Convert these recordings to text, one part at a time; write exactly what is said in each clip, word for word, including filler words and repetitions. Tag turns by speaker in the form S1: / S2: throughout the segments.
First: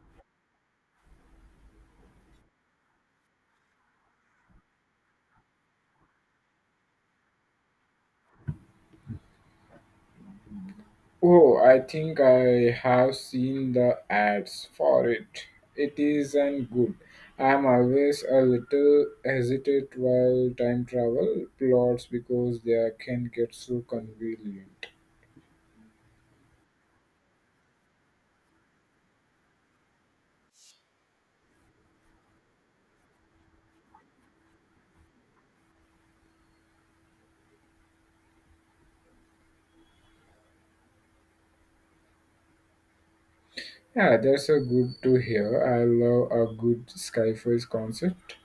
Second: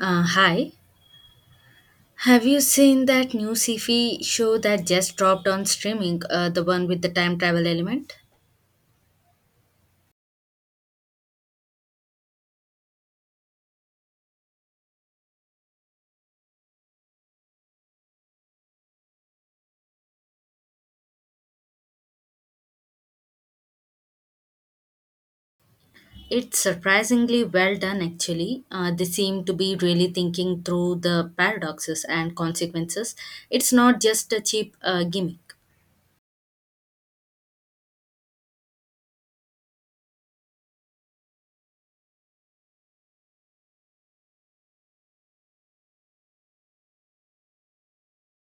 S1: Uh, hi. Have you seen that new sci-fi show that just dropped on streaming? Uh, the one with the time travel element.
S2: Oh, I think I have seen the ads for it. It is and good. I'm always a little hesitant while time travel plots because they can get so convenient.
S1: It's surprisingly well done, actually. Uh, they seem to be really thinking through the paradoxes and consequences. It's not just a cheap uh, gimmick.
S2: Yeah, that's a good to hear. I love a good skyfall concept,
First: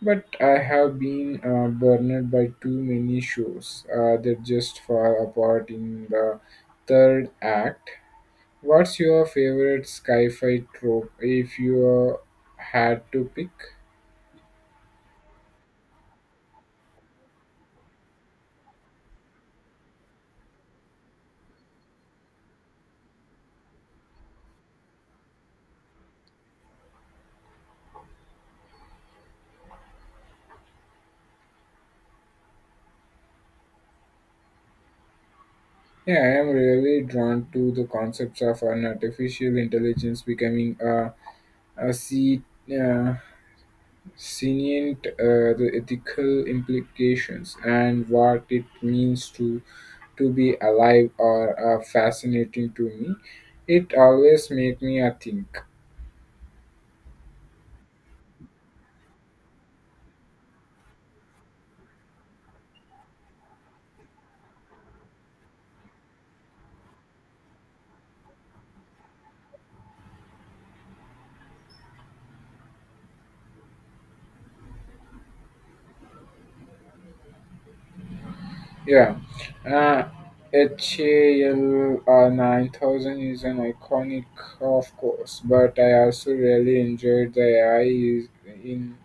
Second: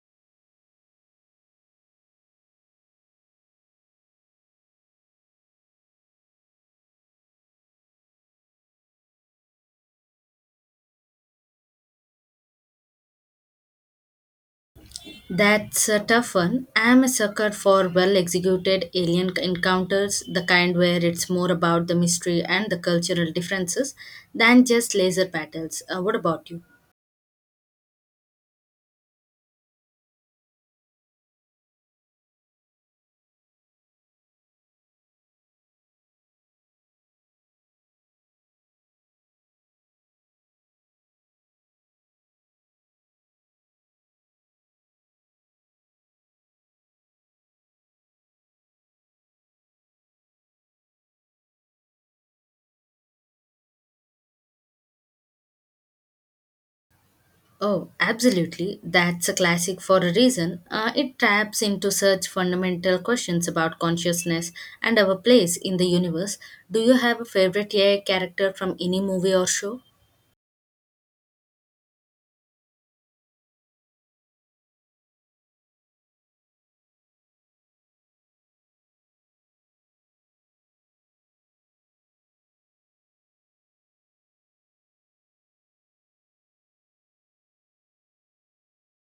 S2: but I have been uh, burned by too many shows uh, that just fall apart in the third act. What's your favorite sci-fi trope if you uh, had to pick?
S1: That's a tough one. I'm a sucker for well executed alien encounters, the kind where it's more about the mystery and the cultural differences than just laser battles. Uh, what about you?
S2: Yeah, I am really drawn to the concepts of an artificial intelligence becoming a, a se- uh, sentient, uh, the ethical implications and what it means to to be alive are uh, fascinating to me. It always make me a think.
S1: Oh, absolutely. That's a classic for a reason. Uh, it taps into such fundamental questions about consciousness and our place in the universe. Do you have a favorite A I character from any movie or show?
S2: Yeah, uh, HAL uh, nine thousand is an iconic, of course, but I also really enjoyed the A I is- in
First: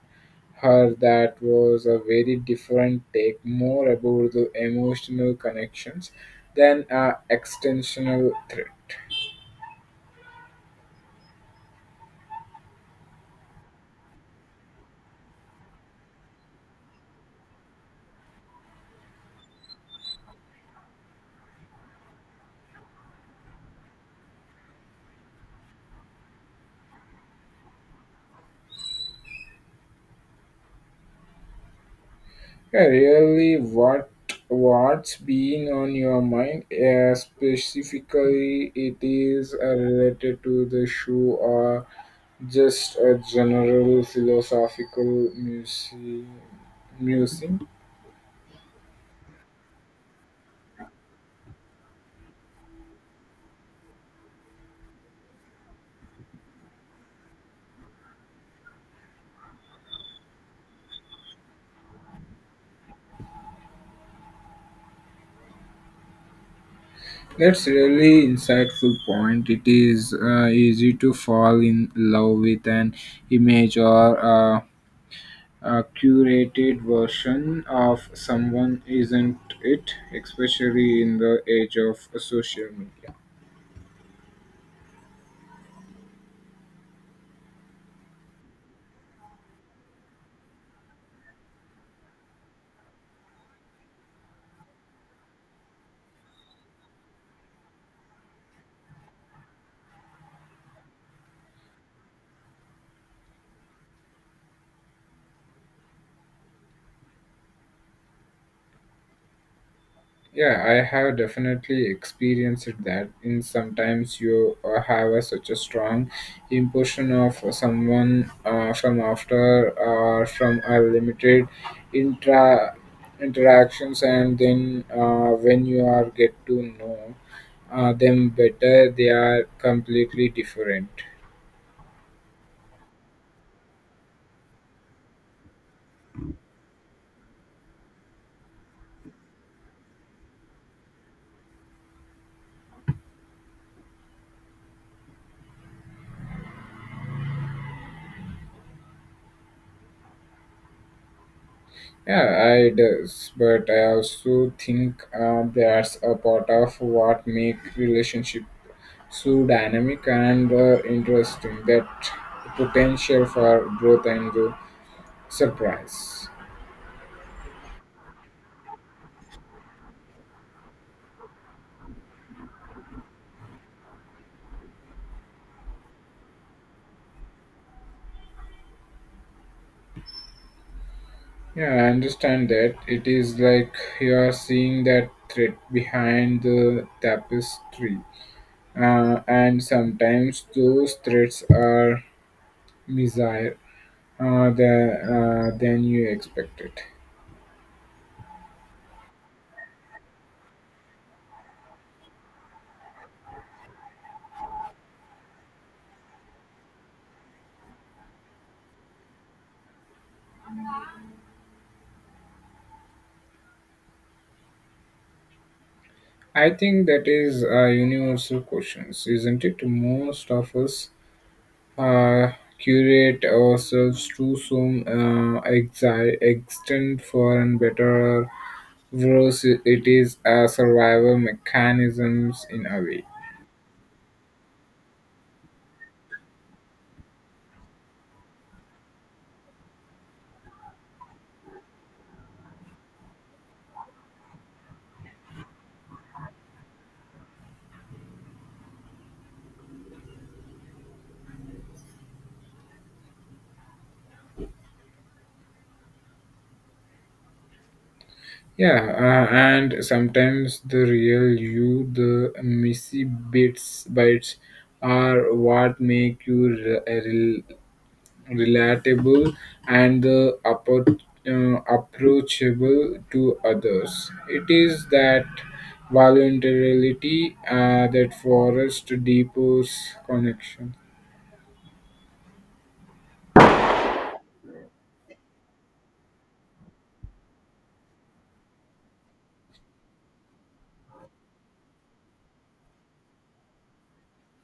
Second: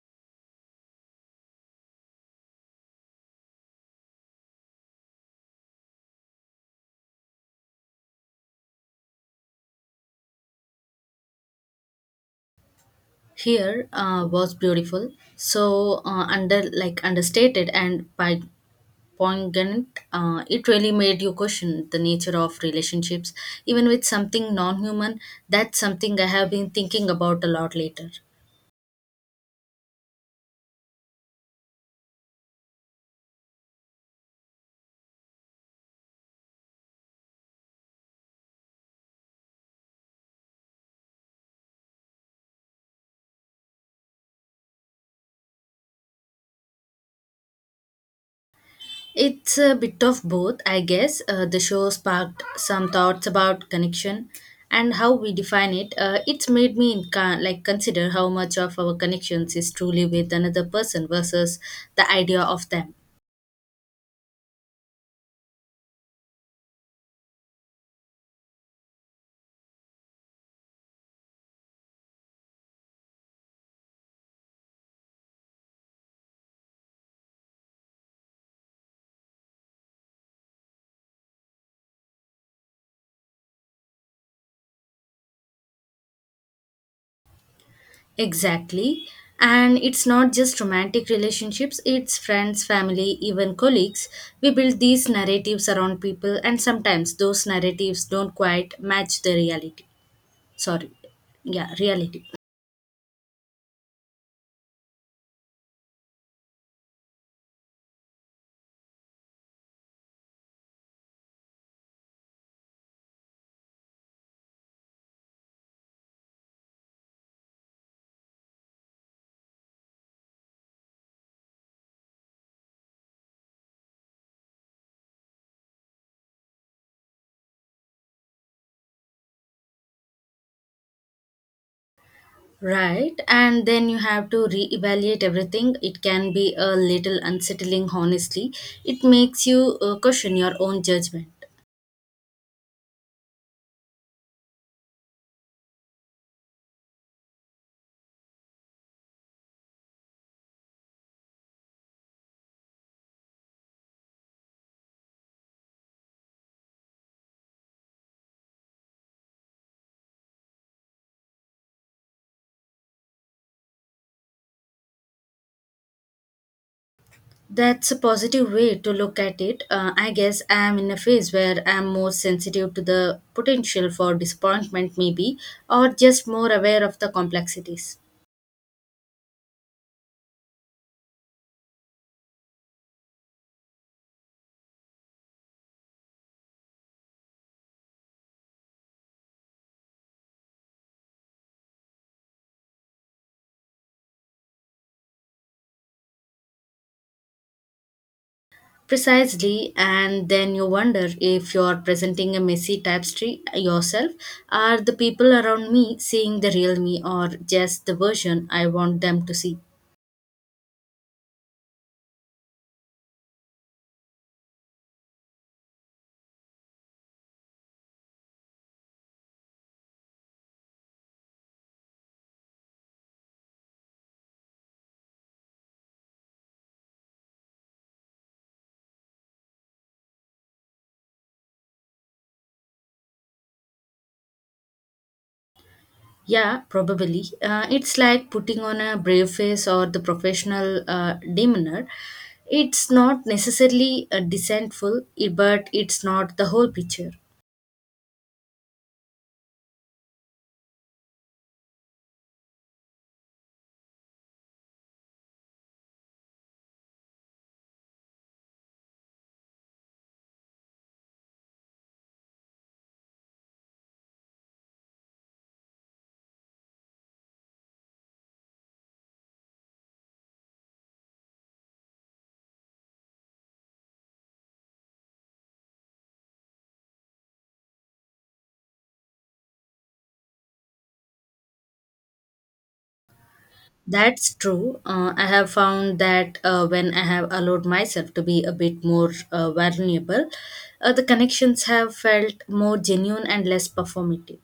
S2: her that was a very different take, more about the emotional connections than a extensional thread.
S1: Here uh, was beautiful, so uh, under like understated and by poignant. Uh, it really made you question the nature of relationships, even with something non-human. That's something I have been thinking about a lot later.
S2: Yeah, really, what what's been on your mind? Uh, specifically, it is uh, related to the shoe or just a general philosophical muse- musing.
S1: It's a bit of both, I guess. Uh, the show sparked some thoughts about connection and how we define it. Uh, it's made me inca- like consider how much of our connections is truly with another person versus the idea of them.
S2: That's really insightful point. It is uh, easy to fall in love with an image or a, a curated version of someone, isn't it? Especially in the age of social media.
S1: Exactly. And it's not just romantic relationships, it's friends, family, even colleagues. We build these narratives around people, and sometimes those narratives don't quite match the reality. Sorry, yeah, reality.
S2: Yeah, I have definitely experienced that. In sometimes you uh, have a, such a strong impression of someone uh, from after or from a limited intra interactions, and then uh, when you are get to know uh, them better, they are completely different.
S1: Right, and then you have to reevaluate everything. It can be a little unsettling, honestly. It makes you uh, question your own judgment.
S2: Yeah, I does, but I also think uh, that's a part of what make relationship so dynamic and uh, interesting that potential for growth and uh, surprise.
S1: That's a positive way to look at it. Uh, I guess I am in a phase where I am more sensitive to the potential for disappointment, maybe, or just more aware of the complexities.
S2: Yeah, I understand that. It is like you are seeing that thread behind the tapestry. Uh, and sometimes those threads are messier uh, the, uh, than you expected.
S1: Precisely, and then you wonder if you're presenting a messy tapestry yourself. Are the people around me seeing the real me or just the version I want them to see?
S2: I think that is a universal question, isn't it? Most of us uh, curate ourselves to some uh, exi- extent for and better or worse it is a survival mechanisms in a way.
S1: Yeah, probably. Uh, it's like putting on a brave face or the professional uh, demeanor. It's not necessarily uh, deceitful, i- but it's not the whole picture.
S2: Yeah, uh, and sometimes the real you the messy bits bites are what make you re- re- relatable and uh, appro- uh, approachable to others. It is that voluntarily uh, that forest deepens connection.
S1: That's true. Uh, I have found that uh, when I have allowed myself to be a bit more uh, vulnerable, uh, the connections have felt more genuine and less performative.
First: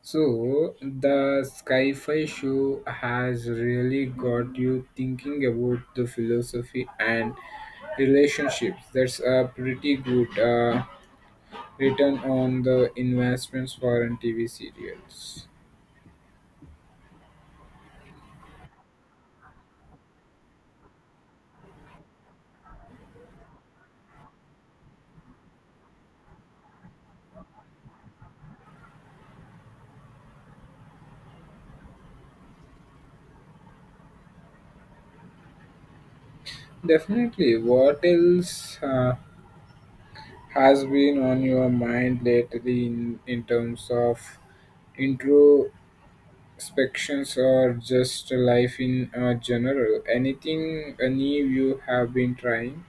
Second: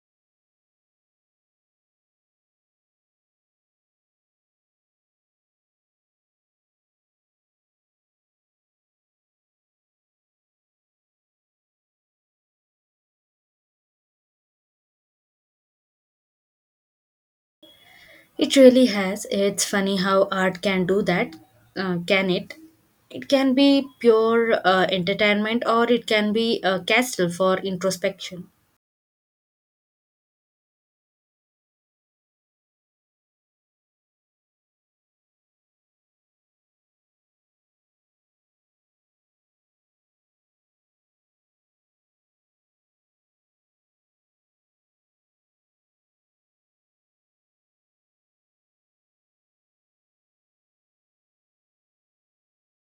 S2: So the sci-fi show has really got you thinking about the philosophy and relationships. That's a pretty good uh, return on the investments for a T V serials.
S1: It really has. It's funny how art can do that, uh, can it? It can be pure uh, entertainment or it can be a castle for introspection.
S2: Definitely. What else uh, has been on your mind lately in, in terms of introspections or just life in uh, general? Anything any you have been trying?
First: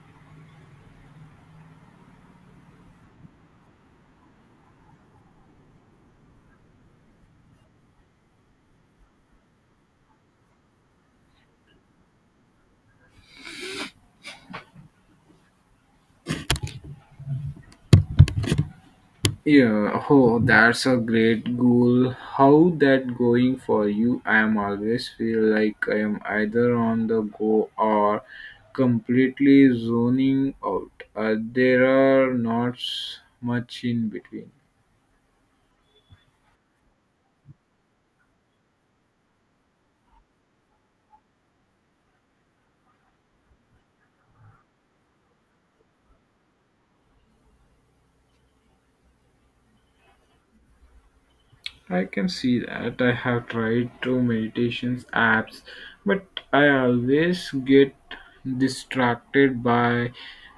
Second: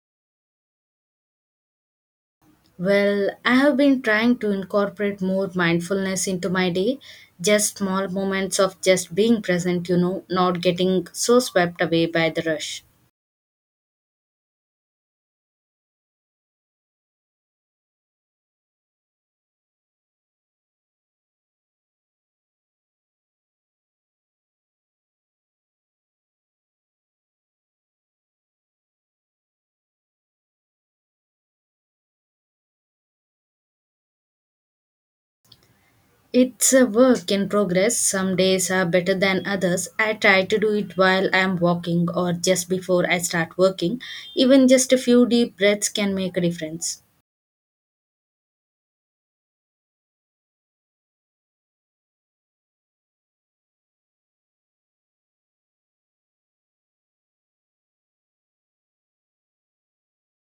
S1: Well, I have been trying to incorporate more mindfulness into my day, just small moments of just being present, you know, not getting so swept away by the rush.
S2: Yeah, oh, that's a great goal. How that going for you? I am always feel like I am either on the go or completely zoning out. Uh, there are not s- much in between.
S1: It's a work in progress. Some days are better than others. I try to do it while I'm walking or just before I start working. Even just a few deep breaths can make a difference.
S2: I can see that. I have tried two meditations apps, but I always get distracted by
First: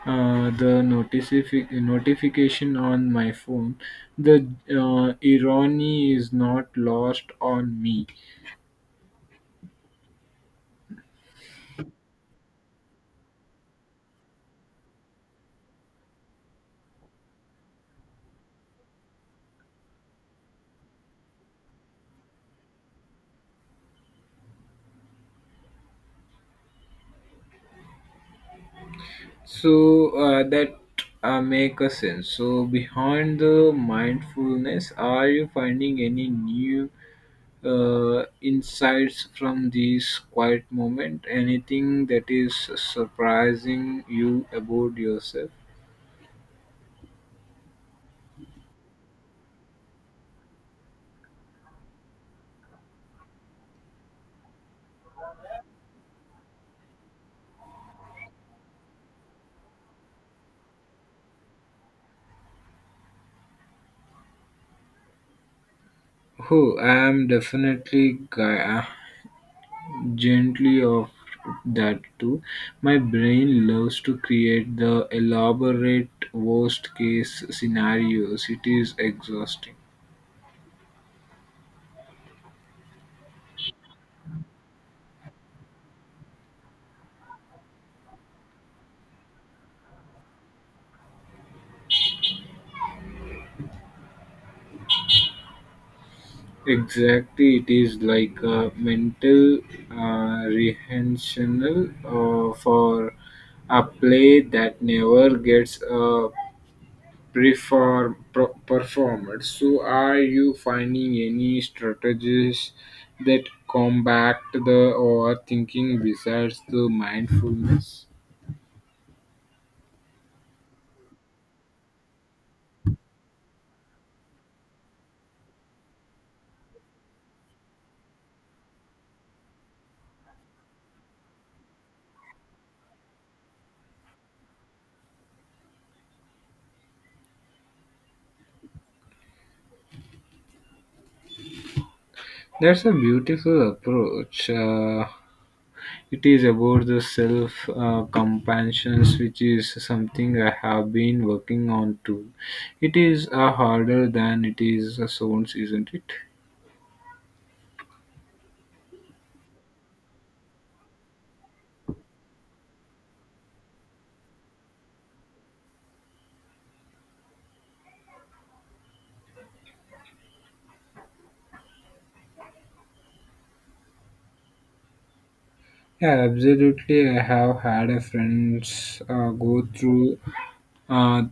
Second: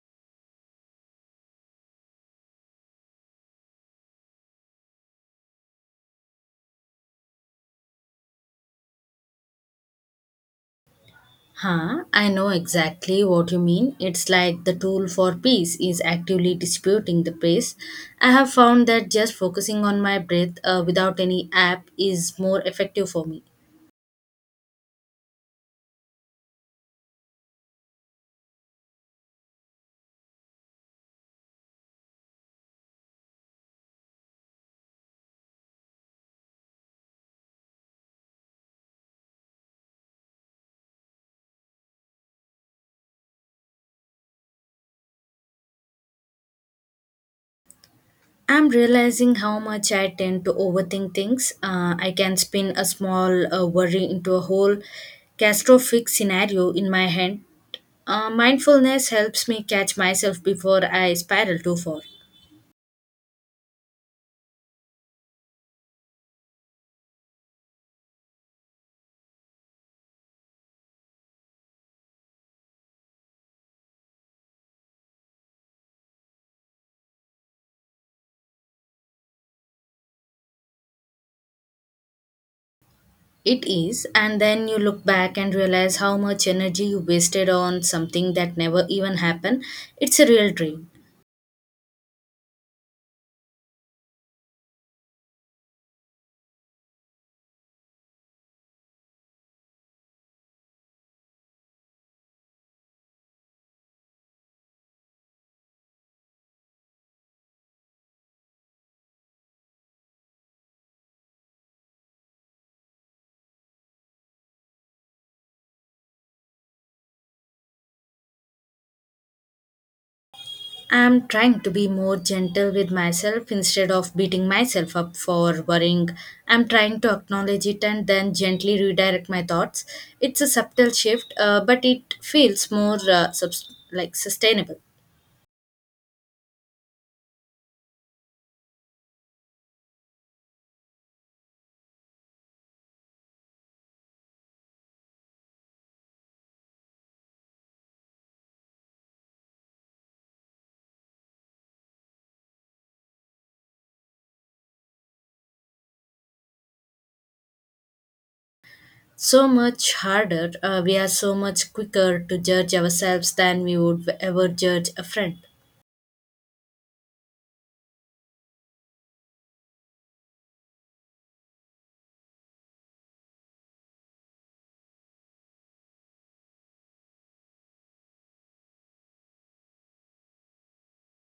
S2: uh, the notifi- notification on my phone. The uh, irony is not lost on me.
S1: Huh, I know exactly what you mean. It's like the tool for peace is actively disputing the pace. I have found that just focusing on my breath uh, without any app is more effective for me.
S2: So uh, that uh, make a sense. So behind the mindfulness, are you finding any new uh, insights from this quiet moment? Anything that is surprising you about yourself?
S1: I'm realizing how much I tend to overthink things. Uh, I can spin a small uh, worry into a whole catastrophic scenario in my head. Uh, mindfulness helps me catch myself before I spiral too far.
S2: Oh, I am definitely gui- gently of that too. My brain loves to create the elaborate worst case scenarios. It is exhausting.
S1: It is, and then you look back and realize how much energy you wasted on something that never even happened. It's a real drain.
S2: Exactly, it is like a mental uh, rehearsal uh, for a play that never gets uh, perform, per- performed. So, are you finding any strategies that combat the overthinking besides the mindfulness?
S1: I'm trying to be more gentle with myself instead of beating myself up for worrying. I'm trying to acknowledge it and then gently redirect my thoughts. It's a subtle shift, uh, but it feels more uh, subs- like sustainable,
S2: That's a beautiful approach. Uh, it is about the self uh, compassion, which is something I have been working on too. It is uh, harder than it is uh, sounds, isn't it?
S1: so much harder. Uh, we are so much quicker to judge ourselves than we would ever judge a friend.
S2: Yeah, absolutely. I have had a friends uh, go through uh,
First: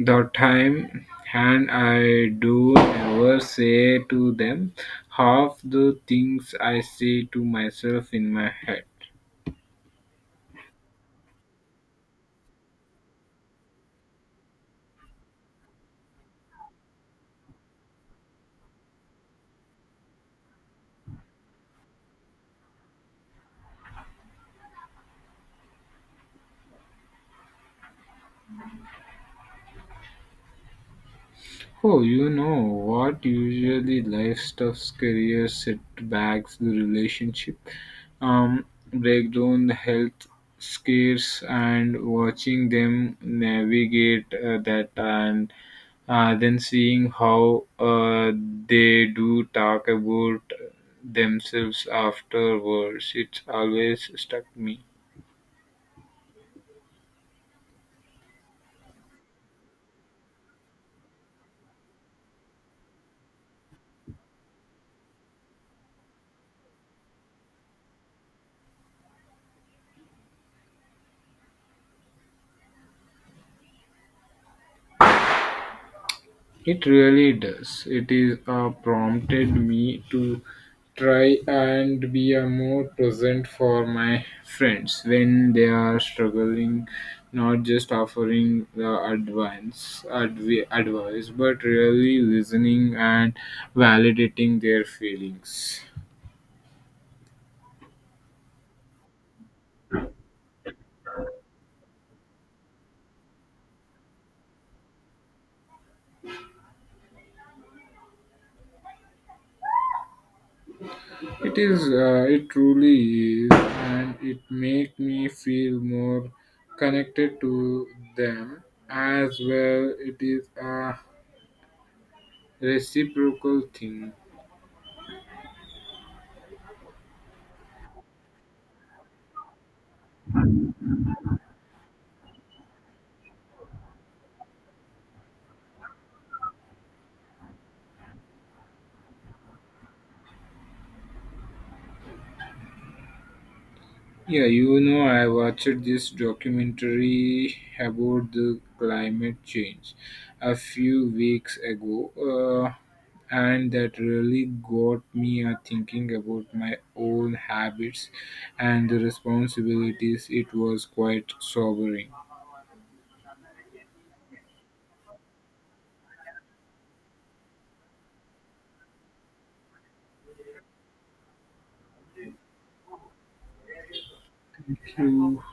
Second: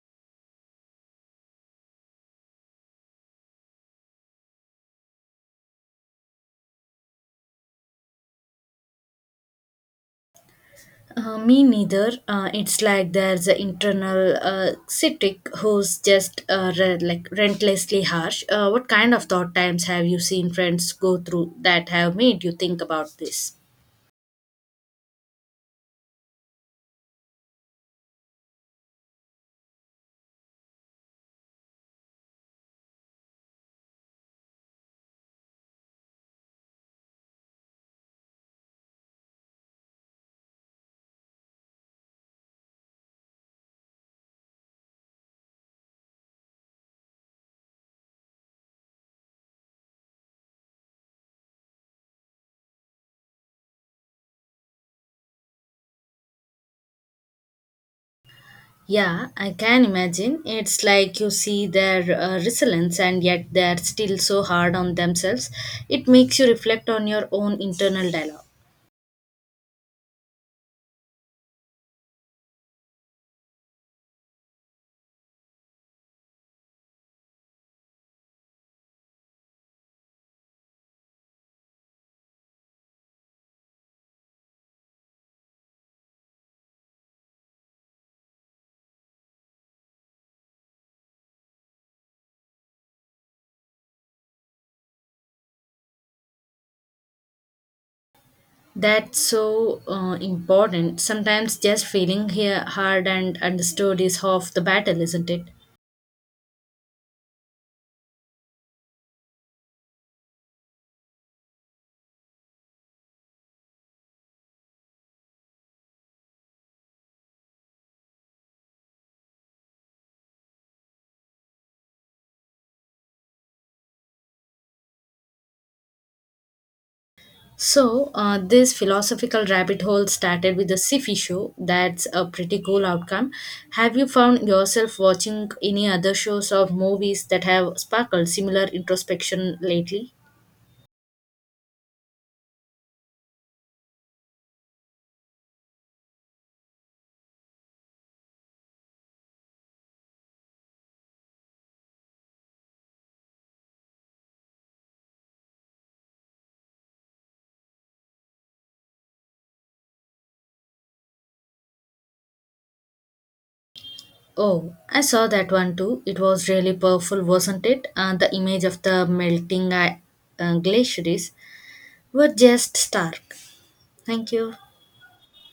S2: the time, and I do never say to them half the things I say to myself in my head.
S1: Uh, me neither. Uh, it's like there's an internal uh, critic who's just uh, re- like relentlessly harsh. Uh, what kind of thought times have you seen friends go through that have made you think about this?
S2: Oh, you know what usually life stuffs career setbacks, the relationship um, breakdown, the health scares, and watching them navigate uh, that, and uh, then seeing how uh, they do talk about themselves afterwards. It's always stuck me.
S1: Yeah, I can imagine. It's like you see their uh, resilience and yet they're still so hard on themselves. It makes you reflect on your own internal dialogue.
S2: It really does. It is uh, prompted me to try and be a more present for my friends when they are struggling, not just offering the advice, advi- advice, but really listening and validating their feelings.
S1: That's so uh, important. Sometimes just feeling here hard and understood is half the battle, isn't it?
S2: It is. Uh, it truly is, and it makes me feel more connected to them as well. It is a reciprocal thing.
S1: So, uh, this philosophical rabbit hole started with the sci show. That's a pretty cool outcome. Have you found yourself watching any other shows or movies that have sparkled similar introspection lately?
S2: Yeah, you know, I watched this documentary about the climate change a few weeks ago, uh, and that really got me uh, thinking about my own habits and the responsibilities. It was quite sobering.
S1: Oh, I saw that one too. It was really powerful, wasn't it? Uh, the image of the melting uh, uh, glaciers were just stark. Thank you.
S2: Thank you.